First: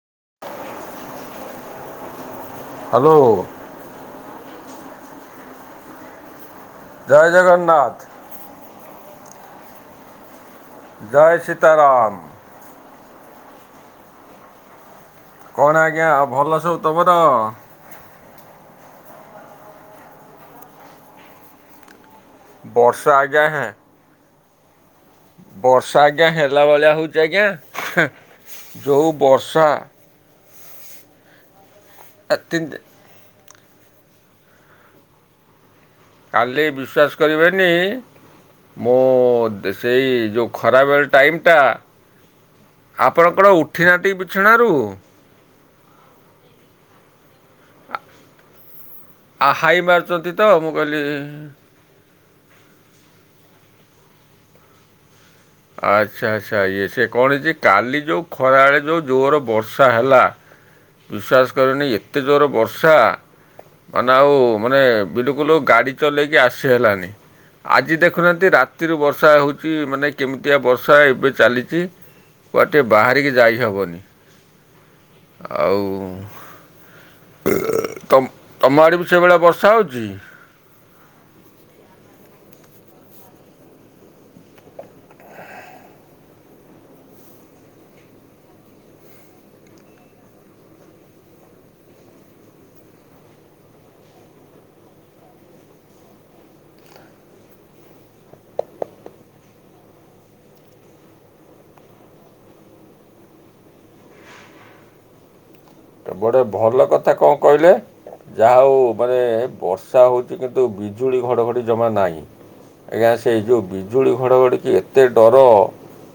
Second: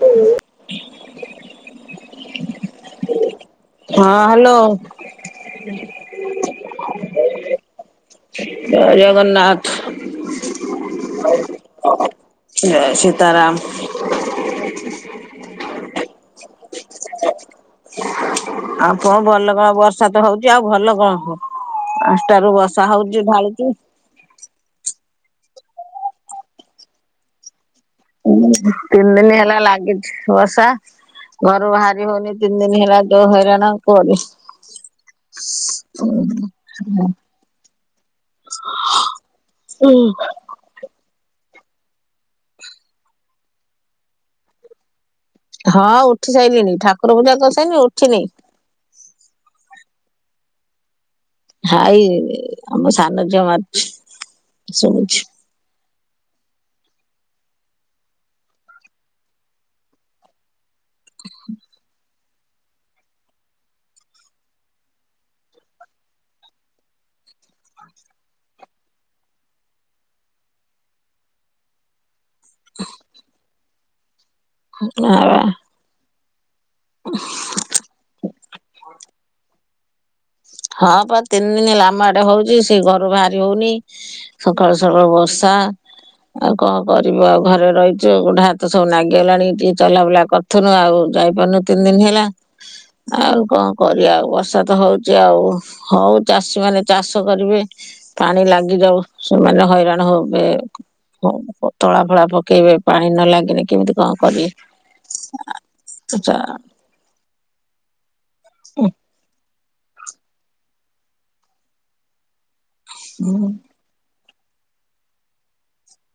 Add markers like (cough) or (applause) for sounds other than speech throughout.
ହୁଁ। ହାଲୋ। ହଁ ହାଲୋ। ଜୟ ଜଗନ୍ନାଥ୍। ଜୟ ଜଗନ୍ନାଥ୍। ଜୟ ସୀତାରାମ ଯୟ ସୀତାରାମ୍। କଣ ଆଜ୍ଞା ଆଉ ଭଲ ସବୁ ତମର? ଆଉ କଁ ଭଲ କଁ ବର୍ଷା ତ ହୋଉଚି ଆଉ ଭଲ କଁ ହବ। ପାଂସ୍ଟାରୁୁ ବର୍ଷା ହୋଉଚି ଆଜ୍ଞା ହେ- ଢାଳୁଚି। ବର୍ଷା ଆଜ୍ଞା ହେଲା ଭଳିଆ ହୋଉଚି ଆଜ୍ଞା। ହେଁ, ତିନି ଯୋଉ ଦିନି ହେଲା ବର୍ଷା ଲାଗିଚି ବର୍ଷା ଘରୁ ବାହାରି ହୋଉନି ଏ ତିନ୍ ଦିନ୍ ତିନି- ହେଲା। ଯୋଉ ହଇରାଣ କୁହନି। କାଲି ବିଶ୍ୱାସ୍ କରିବେନି ମୋ ସେଇ ଯେଉ ଖରାବେଳ୍ ଟାଇମ୍ ଟା ଆପଣ କଣ ଉଠିନାହାନ୍ତିକି ବିଛଣାରୁ? ହଁ ଉଠି ସାଇଲିଣି ଠାକୁର ପୂଜା କରିସାଇନି ଉଠିନି। ଆଉ ହାଇ ମାରୁଚନ୍ତି ତ ମୁଁ କଇଲି ହାଇ ଆମ ସାନ ଝିଅ ମାରୁଚି ଶୁବୁଛି। ଆଚ୍ଛା ଆଚ୍ଛା ଇଏ ସେ କଣ ହେଇଛି କାଲି ଯୋଉ ଖରାବେଡଳେ ଯୋଉ ଜୋରେ ବର୍ଷା ହେଲା ବିଶ୍ୱାସ୍ କରିବନି ଏତେ ଜୋରେ ବର୍ଷା ମାନେ ଆଉ ମାନେ ବିଲକୁଲୁ ଗାଡ଼ି ଚଲେଇକି ଆସି ହେଲାନି। ଆଜି ଦେଖୁନାହାନ୍ତି ରାତିରୁ ବର୍ଷା ହୋଉଚି ମାନେ କେମିତିଆ ବର୍ଷା ଏବେ ଚାଲିଚି କୁଆଡେ ଟିକେ ବାହାରିକି ଯାଇ ହବନି। (unintelligible) ଆଉ। (unintelligible) ତମ ତମ ଆଡ଼େ ବି ସେଭଳିଆ ବର୍ଷା ହେଉଛି? ହଁ ପା ତିନି ଦିନ ହେଲା ଆମ ଆଡେ ହଉଛି ସେ ଘରୁ ବାହାରି ହଉନି ସକାଳୁ ସକାଳୁ ବର୍ଷା। ଆଉ କଣ କରିବ ଆଉ ଘରେ ରହିଛୁ ଗୋଡା ହାତ ସବୁ ନାଗିଗଲାଣି ଟିକେ ଚଲାବୁଲା କରି ଏଥନୁ ଆଉ ଯାଇପାରୁନୁ ତିନି ଦିନ ହେଲା ଆଉ କଣ କରିବା ଆଉ ବର୍ଷା ତ ହଉ ଛି ଆଉ ହଉ ଚାଷୀ ମାନେ ଚାଷ କରିବେ ପାଣି ଲାଗିଯାଉ ସେମାନେ ହଇରାଣ ହବେ। ହ ତଳା ଫଳା ପକେଇବେ ପାଣି ନ ଲାଗିନି କେମିତି କଣ କରିବେ? ଚା ବଡେ ଭଲ କଥା କଣ କହିଲେ ଯାହା ହଉ ମାନେ ବର୍ଷା ହେଉଛି କିନ୍ତୁ ବିଜୁଳି ଘଡ଼ଘଡ଼ି ଜମା ନାହିଁ ଆଜ୍ଞା ସେଇ ହୁଁ ଯେଉଁ ବିଜ ବିଜୁଳି ଘଡ଼ଘଡ଼ିକି ଏତେ ଡର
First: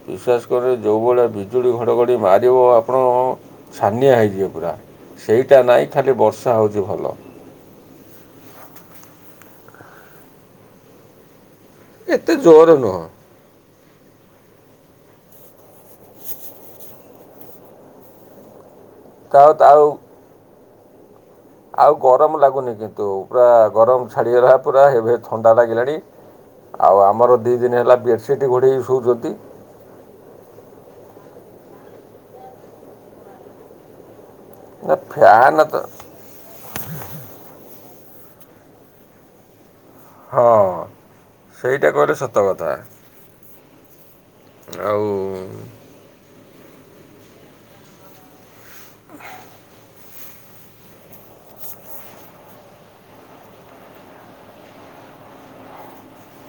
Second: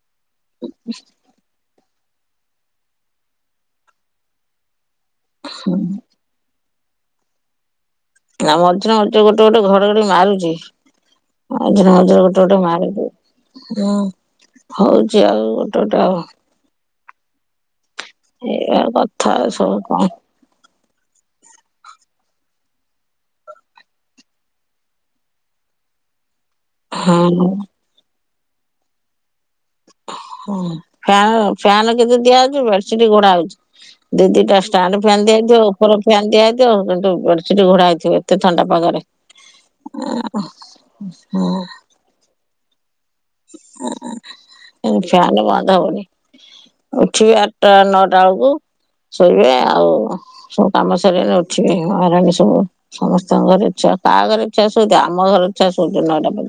ବିଶ୍ୱାସ କରେ ଯେଉଁଭଳିଆ ବିଜ ବିଜୁଳି ଘଡ଼ଘଡ଼ି ମାରିବ ଆପଣ ଛାନିଆ ହେଇଯିବେ ପୁରା ସେଇଟା ହୁଁ ନାଇଁ ଖାଲି ବର୍ଷ ର୍ଷା ହେଉଛି ଭଲ। ନା ମଝିରେ ମଝିରେ ଗୋଟେ ଗୋଟେ ଘଡଘଡି ମାରୁଛି। ମଝିରେ ମଝିରେ ଏତେ ଗୋଟେ ଗୋଟୋ ଜୋର ନୁହଁ ମାରୁଛି। ହଁ ହଉଛି ଆଉ ଗୋଟେ ଗୋଟେ ଆଉ। ଏଇଆ କଥା ତା ଆଉ ସବୁ କଣ? ଆଉ ଗରମ ଲାଗୁନି କିନ୍ତୁ ପୁରା ଗରମ ଛାଡ଼ିଗଲା ପୁରା ଏବେ ଥଣ୍ଡା ଲାଗିଲାଣି। ଆଉ ଆମର ହଁ ଦି ଦିନ ହେଲା ବେଡ଼ସିଟ୍ ଘୋଡ଼େଇ ହୋଇ ଶୋଉଛନ୍ତି। ଫାନ ଫ୍ୟାନ କି ଦିଆ ହଉଛି ବେଡସିଟ ଘୋଡା ହଉଛି ଦି ଦିଟା ନା ଫ୍ୟାନ ଫ୍ୟାନ ଫ୍ୟାନ୍ ଦିଆଯାଇଥିବ ତ ଉପର ଫ୍ୟାନ୍ ଦିଆଯଥିବ କିନ୍ତୁ ବେଡ଼ସିଟ ଘୋଡାହେଇଥିବ ଏତେ ଥଣ୍ଡା ପାଗରେ। ହଁ ସେଇଟା କହିଲେ ସତ କଥା। (unintelligible) ଉଠିବେ ଆଉ ଆଠଟା ନଅଟା ବେଳକୁ ଶୋଇବେ ଆଉ ସବୁ କାମ ସରିଗଲା ଉଠିବେ ମହାରଣୀ ସବୁ। ସମସ୍ତଙ୍କର ଇଚ୍ଛା କାହା ଘରେ ଇଚ୍ଛାରେ ସଉଛି ଆମ ଘର ଇଚ୍ଛାରେ ସୋଉଛି ନଅଟା ପଜ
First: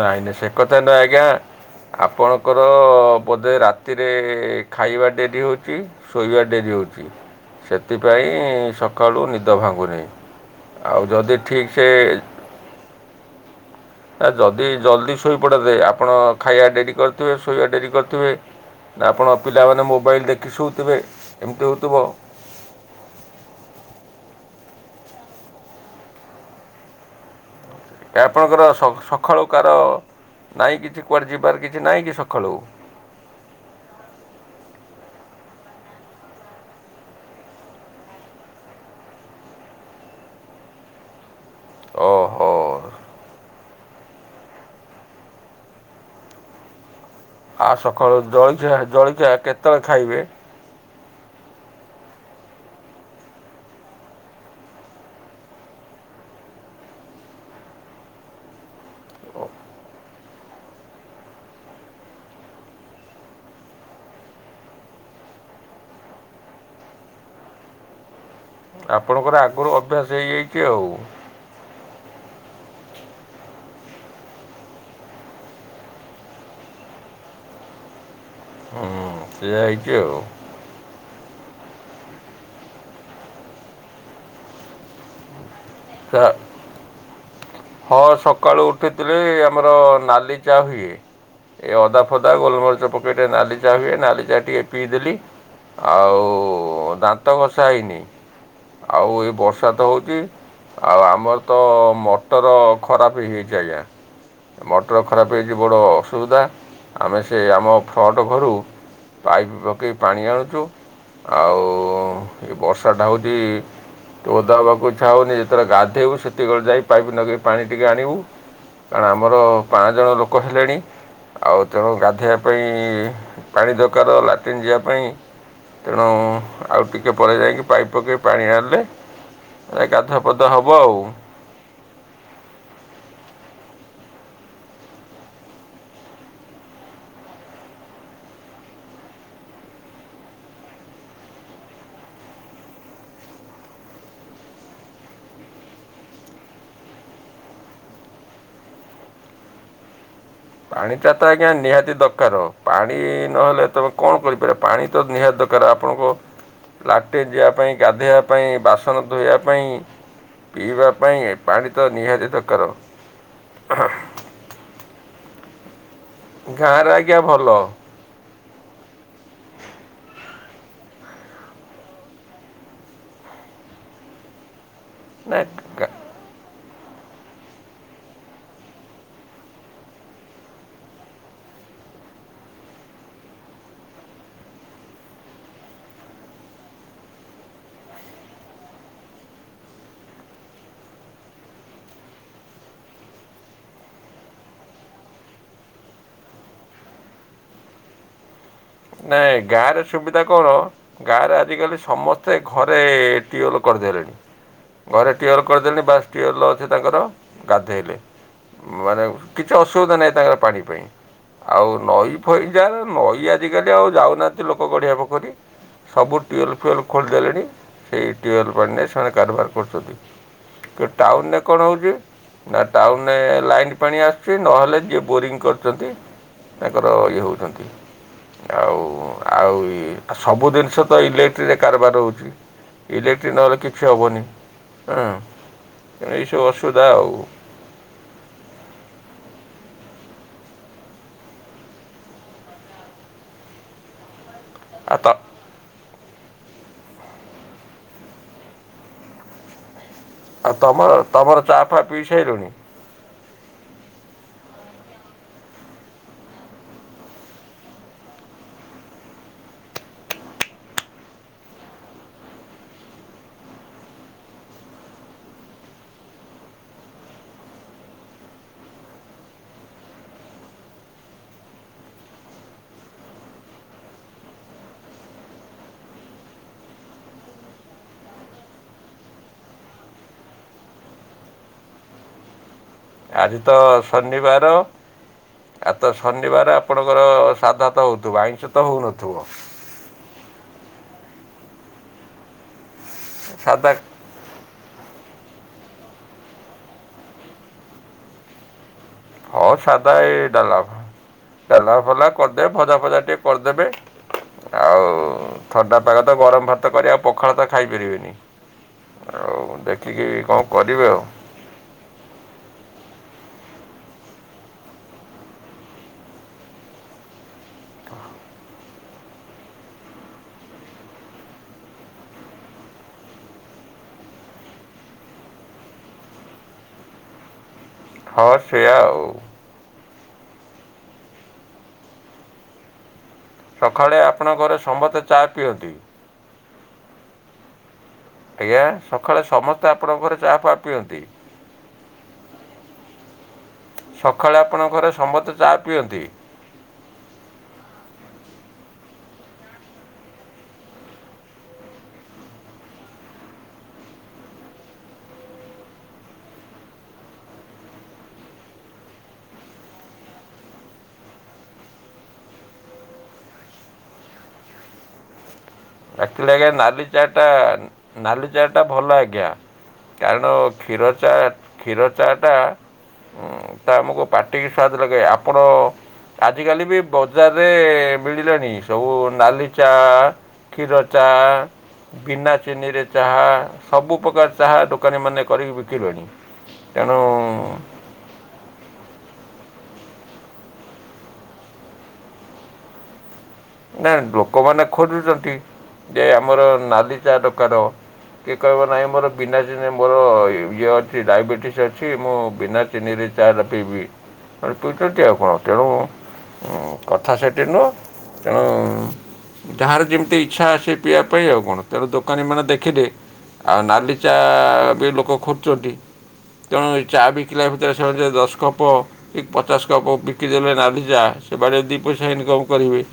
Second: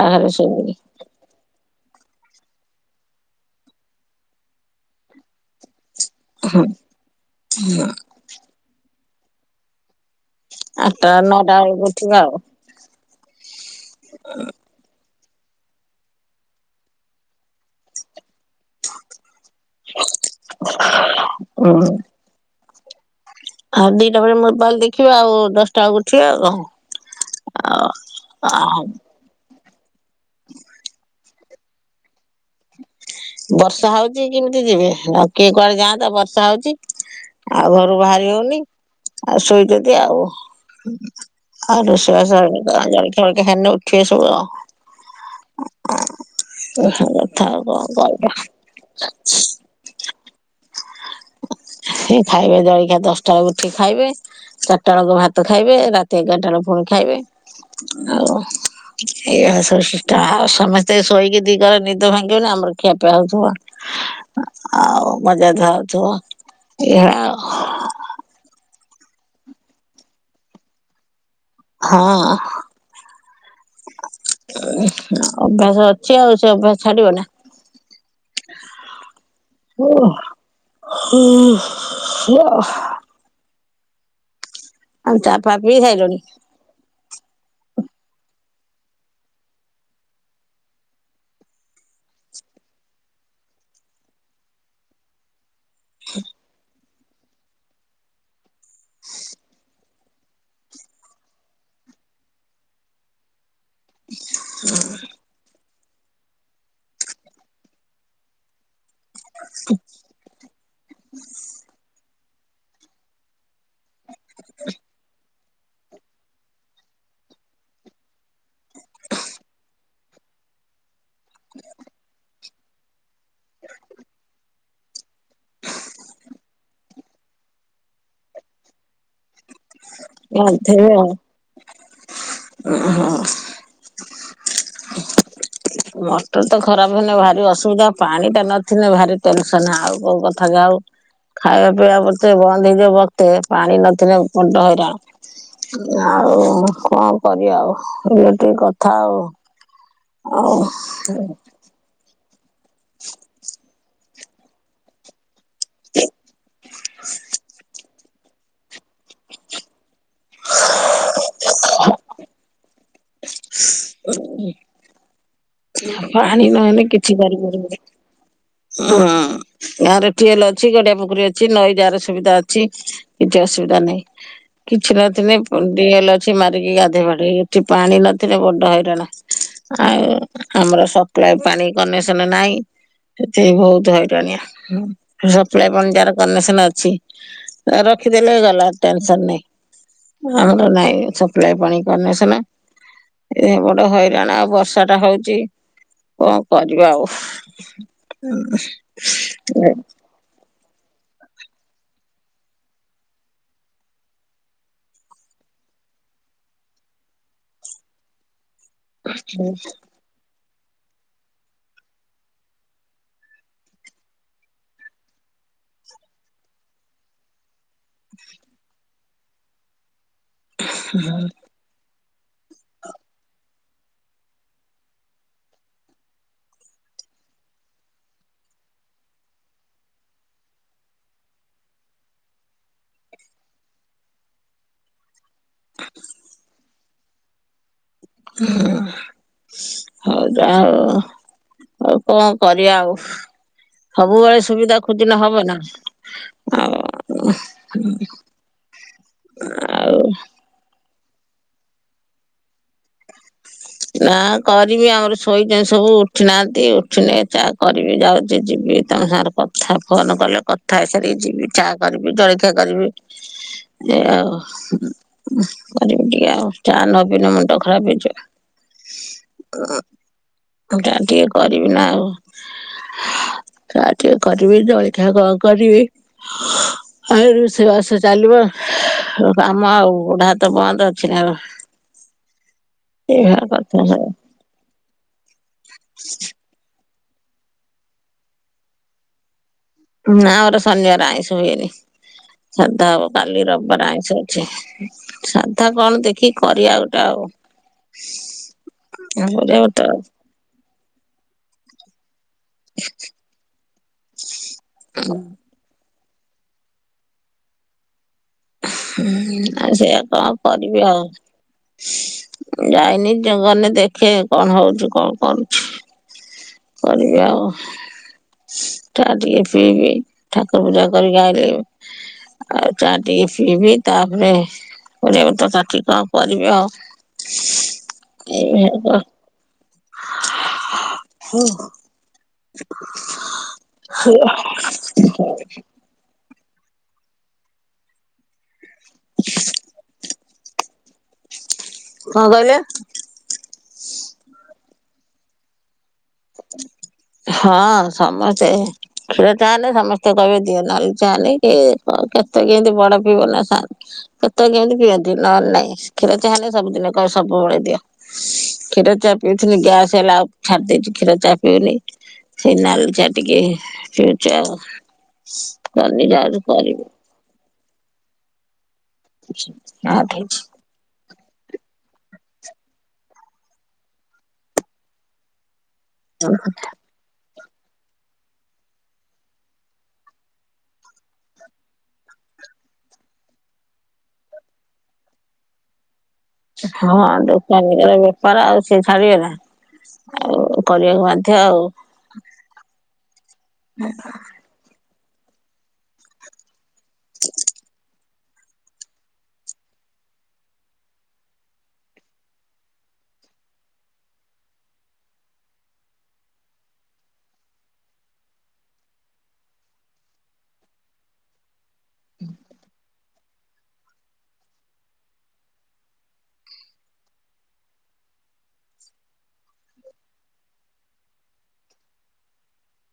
ନାଇଁ ନାଇଁ ସେ ଶୋଇବେନି। କଥା ନାଇଁ ଆଜ୍ଞା ଆପଣଙ୍କର ବୋଧେ ରାତିରେ ଖାଇବା ଡେରି ହଉଛି? ଶୋଇବା ଡେରି ହଉଛି ସେଥିପାଇଁ ସକାଳୁ ନିଦ ଭାଙ୍ଗୁନି। ଆଉ ଆଠଟା ଯଦି ନଅଟା ଠିକ ବେଳକୁ ସେ ଉଠିବେ ଆଉ ଯଦି ଜଲ୍ଦି ଶୋଇପଡ଼ନ୍ତେ ଆପଣ ଖାଇବା ଡେରି କରିଥିବେ ଶୋଇବା ଡେରି କରିଥିବେ। ଆପଣଙ୍କ ପିଲାମାନେ ମୋବାଇଲ ଦେଖି ଶଉଥିବେ ଏମିତି ହୁଁ ହେଉଥିବ। ଆଉ ଦିଟା ବେଳେ ମୋବାଇଲ ଦେଖିବା ଆଉ ଦଶଟା ବେଳକୁ ଉଠିବା ଆଉ କଣ ଆଉ ଏ ଆପଣଙ୍କର ଆଉ ସବୁ ସକାଳୁ କାର ନାଇଁ କିଛି କୁଆଡ଼େ ଯିବାର କିଛି ନାହିଁ କି ସକାଳୁ? ବର୍ଷା ହଉଛି କିମିତି ଯିବେ ଆଉ କିଏ କୁଆଡେ ଯାଆନ୍ତା ବର୍ଷା ହଉଛି। ଆଉ ଘରୁ ବାହାରି ହଉନି ଆଉ ଶୋଇଛନ୍ତି ଆଉ। ଆଉ ରୋଷେଇବାସ ଓହୋ (unintelligible) ଉଠିବେ ସବୁ (unintelligible) କଣ ଜଳଖିଆ ଜଳଖିଆ କେତବେଳେ ଖାଇବେ? ସେ ଖାଇବେ ଜଳଖିଆ ଦଶଟା ବେଳକୁ ଉଠିକି ଖାଇବେ। ଚାରିଟା ବେଳକୁ ଭାତ ଖାଇବେ ରାତି ଏଗାରଟା ବେଳକୁ ପୁଣି ଖାଇବେ ଆଉ କଣ? ଏଇଆ ସବୁ ସିଷ୍ଟମ ଆଉ ସମସ୍ତେ ଶୋଇକି ଦି ଘର ନିଦ ଭାଙ୍ଗିବନି ଆମର ଖିଆ ପିଆ ହଉଥିବ। ଆଉ ମଜାଧୁଆ ହଉଥିବ ଏଇଆ ଆଉ। ଆପଣଙ୍କର ଆଗରୁ ଅଭ୍ୟାସ ହେଇଯାଇଚି ଆଉ। ହଁ। ଉଁ ଅଭ୍ୟାସ ଅଛି ଆଉ ସେଅଭ୍ୟାସ ଛାଡ଼ିବନା। ସେଇଆ ହ ହେଇଛି ଆଉ ହ ହା ଆଉ ଚା ଫା ପିଇ ସାଇଲଣି? ଚା' ହଁ ସକାଳୁ ଉଠିଥିଲେ ଆମର ନାଲି ଚା ହୁଏ ଏ ଅଦା ଫଦା ଗୋଲମରିଚ ପକେଇ ଟିକେ ନାଲି ଚା ହୁଏ ନାଲିଚା ଟିକିଏ ପିଇଦେଲି। ଆଉ ଦାନ୍ତଘଷା ହେଇନି ଆଉ ଏ ବର୍ଷାତ ହଉଚି ଆଉ ଆମରତ ମଟର ଖରାପ୍ ହେଇଚି ଆଜ୍ଞା ମଟର ଖରାପ୍ ହେଇଚି ବଡ଼ ଅସୁବିଧା ଆମେ ସେ ଆମ ଫ୍ରଟ୍ ଘରୁ ପାଇପ୍ ପକେଇ ପାଣି ଆଣୁଚୁ ଆଉ ଏ ବର୍ଷାଟା ହେଉଚି ଟିକେ ଓଦା ହେବାକୁଇଚ୍ଛା ହେଉନି, ଯେତବେଳେ ଗାଧୋଇବୁ ସେତିକିବେଳେ ଯାଇ ପାଇପ୍ ନଗେଇ ପାଣି ଟିକେ ଆଣିବୁ କାରଣ ଆମର ପାଞ୍ଚ ଜଣ ଲୋକ ହେଲେଣି ଆଉ ତେଣୁ ଗାଧୋଇବା ପାଇଁ ପାଣି ଦରକାର ଲାଟିନ୍ ଯିବା ପାଇଁ ତେଣୁ ଆଉ ଟିକେ ପରେ ଯାଇକି ପାଇପ୍ ପକେଇ ପାଣି ଆଣିଲେ ଗାଧୁଆ ଅଦା ହବ ଆଉ। ହଁ। ମଟରତ ଖରାପ୍ ହେନେ ଭାରି ଅସୁବିଧା ପାଣିଟା ନଥିନେ ଭାରି ଟେନସନ୍ ଆଉ କୋଉ କଥା ଯାଉ ଖାଇବା ପିଇବା ପତେ ବନ୍ଦ ହେଇଯାଉ ବକ୍ତେ ପାଣି ନଥିଲେ ବଡ ହଇରାଣ। ଆଉ କଁ କରିବା ଆଉ ଏମିତି କଥା ଆଉ। ଆଉ ପାଣିଟାତ ଆଜ୍ଞା ନିହାତି ଦରକାର ପାଣି ନହେଲେ ତମେ କଣ କରିପାର ପାଣିତ ନିହାତି ଦର ତ ଆପଣଙ୍କ ଲାଟିନ୍ ଯିବା ପାଇଁ ଗାଧୋଇବା ପାଇଁ ବାସନଧୋଇବା ପାଇଁ ପିଇବା ପାଇଁ ପାଣିତ ନିହାତିି ଦରକାର। ହୁଁ। ପାଣି ନହେଲେ ଗାଁରେ କିଛି ଆଜ୍ଞା ଭଲ କରିପାରୁବୁନି ହୁଁ। ଗାଁରେ ଟିଏଲ ଅଛି ଗାଡ଼ିଆ ପୋଖରୀ ଅଛି ନଈ ଯାର ସୁବିଧା ଅଛି କିଛି ଅସୁବିଧା ନାହିଁ। କିଛି ନଥିଲେ (inaudible) ନାଇଁ ଡିଏଲ ମାରିକି ଗାଧୋଇ ପଢ଼େ ଏଠି ପାଣି ନଥିଲେ ବଡ଼ ହଇରାଣ ଆଉ ଆମର ସପ୍ଲାଇ ପାଣି କନେକ୍ସନ ନାହିଁ ସେଥିପାଇଁ ବହୁତ୍ ହଇରାଣିଆ ସପ୍ଲାଇ ପାଣି ଯାର କନେସନ୍ ଅଛି ଆଁ ରଖିଦେଲେ ଗଲା ଟେନସନ୍ ନାହିଁ। ଆମର ନାଇଁ ସପ୍ଲାଇ ପାଣି କନେସନ୍ ଏ ବଡ ହଇରାଣ ଆଉ ବର୍ଷାଟା ହଉ ଚି କଁ କରବା ଆଉ। ନାଇଁ ଗାଁରେ ସୁବି କଣ ଗାଁରେ ଆଜିକାଲି ସମସ୍ତେ ଘରେ ଟିୱଲ୍ କରିଦେଲେଣି ଘରେ ଟିୱଲ୍ କରିଦେଲିଣି ବାସ୍ ଟିୱଲ୍ ଅଛି ତାଙ୍କର ଗାଧେଇଲେ। ମାନେ କିଛି ଅସୁବିଧା ନାହିଁ ତାଙ୍କର ପାଣି ପାଇଁ ଆଉ ନଈ ଫଇ ଯାର ନଈ ଆଜିକାଲି ଆଉ ଯାଉନାହାନ୍ତି ଲୋକ ଗାଡ଼ିଆ ପୋଖରୀ ସବୁ ଟ୍ୟୁୱେଲ୍ ଫୁୱେଲ୍ ଖୋଲିଦେଲେଣି ସେଇ ଟ୍ୟୁୱେଲ୍ ପାଣିରେ ସେମାନେ କାରବାର କରୁଚନ୍ତି। ଟାଉନରେ କଣ ହେଉଚିନା ଟାଉନରେ ଲାଇନ୍ ପାଣି ଆସୁଚି ନହେଲେ ଯିଏ ବୋରିଂ କରୁଚନ୍ତି ତାଙ୍କର ଇଏ ହେଉଚନ୍ତି। ଆଉ ଆଉ ଇ ସବୁ ଜିନିଷ ତ ଇଲେକ୍ଟ୍ରି ରେ କାରବାର ହୋଉଚି। ଇଲେକ୍ଟ୍ରି ନହେଲେ କିଛି ହେବନି ଉଁ ଏଇସବୁ ଅସୁବିଧା ଆଉ। ହଁ ଯା (unintelligible) ହଉ। ଆଉ କଣ କରିବା ଆଉ ସବୁବେଳେ ସୁବିଧା ଆଉ ତ ଖୋଜିଲେ ହବ ନା? ଆଉ ଆଉ। ଆଉ ତମର ତମର ଚାଫା ପିଇସାଇଲେଣି? ନା କରିବି ଆମର ଶୋଇଛନ୍ତି ସବୁ ଉଠି ନାହାନ୍ତି ଉଠିନେ ଚା କରିବି ଯାଉଛି ଯିବି। ତମ ସାଙ୍ଗରେ କଥା ଫୋନ କଲେ କଥା ହେଇସାରିକି ଯିବି ଚା କରିବି ଜଳଖିଆ କରିବି। ଏୟା ଆଉ କରିବି ଟିକେ ଆଉ ଚା ନପିଇଲେ ମୁଣ୍ଡ ଖରାପ ହେଇ ଚା ଟିକେ କରିବି ନା ଆଉ। ଚା ଟିକେ କରିବି ଜଳିଖିଆ କଣ କରିବି? ଆ ରୁଷେଇବାସ ଚାଲିବ କାମ ଆଉ ଗୋଡ ହାତ ବନ୍ଦ ଅଛି ନା। ଆଜି ଏଇଭଳିଆ ତ କଥା ସବୁ ଶନିବାର ତ। ଆଜିତ ଶନିବାର ଆପଣଙ୍କର ସାଧା ତ ହୋଉଥିବ ଆଇଁଷ ତ ହୋଉନଥିବ। ନା ଆମର ଶନିବାର ଆଇଁଷ ହୁଏନି ସାଧା ହବ କାଲି ରବି ସାଧା ବାର ଆଇଁଷ। ସାଧା କଣ ଦେଖିକି କରିବା ଗୋଟେ ଆଉ। ହଁ କରିବା ଗୋଟେ ସାଦା ଆଉ। ଏ ଡାଲାଭ ଡାଲାମାଫାଲମା। କରିଦେବେ ଭଜା ଫଜା ଟିକେ କରିଦେବେ ଆଉ ଥଣ୍ଡା ପାଗ ତ ଗରମ ଭାତ କରି ଆଉ ପଖାଳ ତ ଖାଇପାରିବେନି। ଆଉ ସେଇଆ କଣ କରିବି ଆଉ? ଯାଇନି ଗନେ ଦେଖେ କଣ ହଉଛି କଣ କରୁଛି। କରିବି ଆଉ। ଚା ଟିକେ ପିଇବି ଠାକୁର ପୂଜା କରିକି ଆଇଲି। ଆଉ ଚା ଟିକେ ପିଇବି ତାପରେ ପରିବାପତ୍ର କାଟିକି କଣ କରିବି ଆଉ। ସି। (inaudible) ହଁ ସେୟା ଆଉ। ହ୍ୟାଲୋ (unintelligible) ସଖାଳେ ଆପଣଙ୍କ ଘରେ ସମସ୍ତେ ଚା ପିଅନ୍ତି? ଆଜ୍ଞା ସଖାଳେ ସମସ୍ତେ ଆପଣଙ୍କ ଘରେ ଚାହା ପାହା ପିଅନ୍ତି? କଣ କହିଲେ? ସଖାଳେ ଆପଣଙ୍କ ଘରେ ସମସ୍ତେ ଚା ପିଅନ୍ତି? ହଁ ସମସ୍ତେ। କ୍ଷୀର ଚା ନା ସମସ୍ତେ କହିବେ ଦିଅ ନାଲି ଚା ହେଲେ କିଏ କେତେ କେମତି ବଡ ପିଇବନି ଆ ସାନ୍ କେତୋଓଳେ କେମତି ପିଅନ୍ତି ନହଲେ ନାଇଁ କ୍ଷୀର ଚା ହେ ଲେ ସବୁଦିନ କହିବେ ସବୁବେଳେ ଦିଅ। କ୍ଷୀର ଚା ପିଉଥିଲି ଗ୍ୟାସ ହେଲା ଆଉ ଛାଡି ଦେଇଚି। କ୍ଷୀର ଚା ପିଉନି ସେଇ ନାଲି ଚା ଟିକେ ପିଉଚି ଆଉ। ଆକଚୁଆଲି ଆଜ୍ଞା ନାଲି ଚାହାଟା ନାଲି ଚାହାଟା ଭଲ ଆଜ୍ଞା ଆଉ କାରଣ କିଛି କ୍ଷୀର ଚା କ୍ଷୀର ଚାହାଟା ହୁଁ ତ ଆମକୁ ପାଟିକୁ ସ୍ୱାଦ ଲାଗେ ଆପଣ ଆଜିକାଲି ବି ବଜାରରେ ମିଳିଲାଣି ସବୁ ନାଲି ଚା? କ୍ଷୀର ଚା। ବିନା ଚିନିରେ ଚାହା ସବୁପ୍ରକାର ଚାହା ଦୋକାନୀମାନେ କରିକି ବିକିଲେଣି। ହଁ ତେଣୁ ଦୋକାନବେ (unintelligible) ବେପାର ଆଉ ସିଏ ଛାଡିବେ ନା ଆଉ କରିବାକୁ ବାଧ୍ୟ ଆଉ। ନା ଲୋକମାନେ ଖୋଜୁଛନ୍ତି ଯେ ଆମର ନାଲି ଚା ଦକାର। କିଏ କହିବ ନାହିଁ ମୋର ବିନା ଚିନି ରେ ମୋର ଇଏ ଅଛି ଡାଇବେଟିସ୍ ଅଛି ମୁଁ ବିନା ଚିନିରେ (unintelligible) ହୁଁ କଥା ସେଠି ନୁହଁ। ତେଣୁ ଯାହାର ଯେମିତି ଇଚ୍ଛା ଆସ ପିଇବା ପାଇଁ ଆଉ କଣ। ତେଣୁ ଦୋକାନୀମାନେ ଦେଖିଲେ ଆଉ ନାଲି ଚା ବି ଲୋକ ଖୋଜୁଛନ୍ତି। ତେଣୁ ଚା ବିକିଲା ଭିତରେ ସେ ଦଶ କପ କି ପଚାଶ କପ ବିକିଦଲେ ନାଧିଚା ସେ ବାଡ଼ ଦୁଇ ପଇସା ଇନକମ୍ କରିବେ।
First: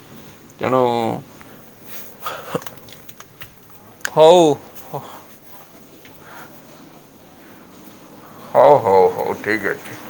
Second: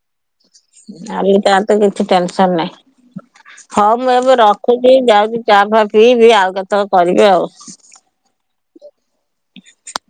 ତେଣୁ ତାର ତ କିଛି ଟେନସନ ନାହିଁ। ହଁ ମୁଁ ଏବେ ହଉ ରଖୁ ଦେଖୁଛି ଯାଉଛି ଚା ଫା ପିଇବି ଆଉ କେତେ କରିବି ଆଉ। ହଉ ହଉ ହଉ ଠିକ୍ ଅଛି।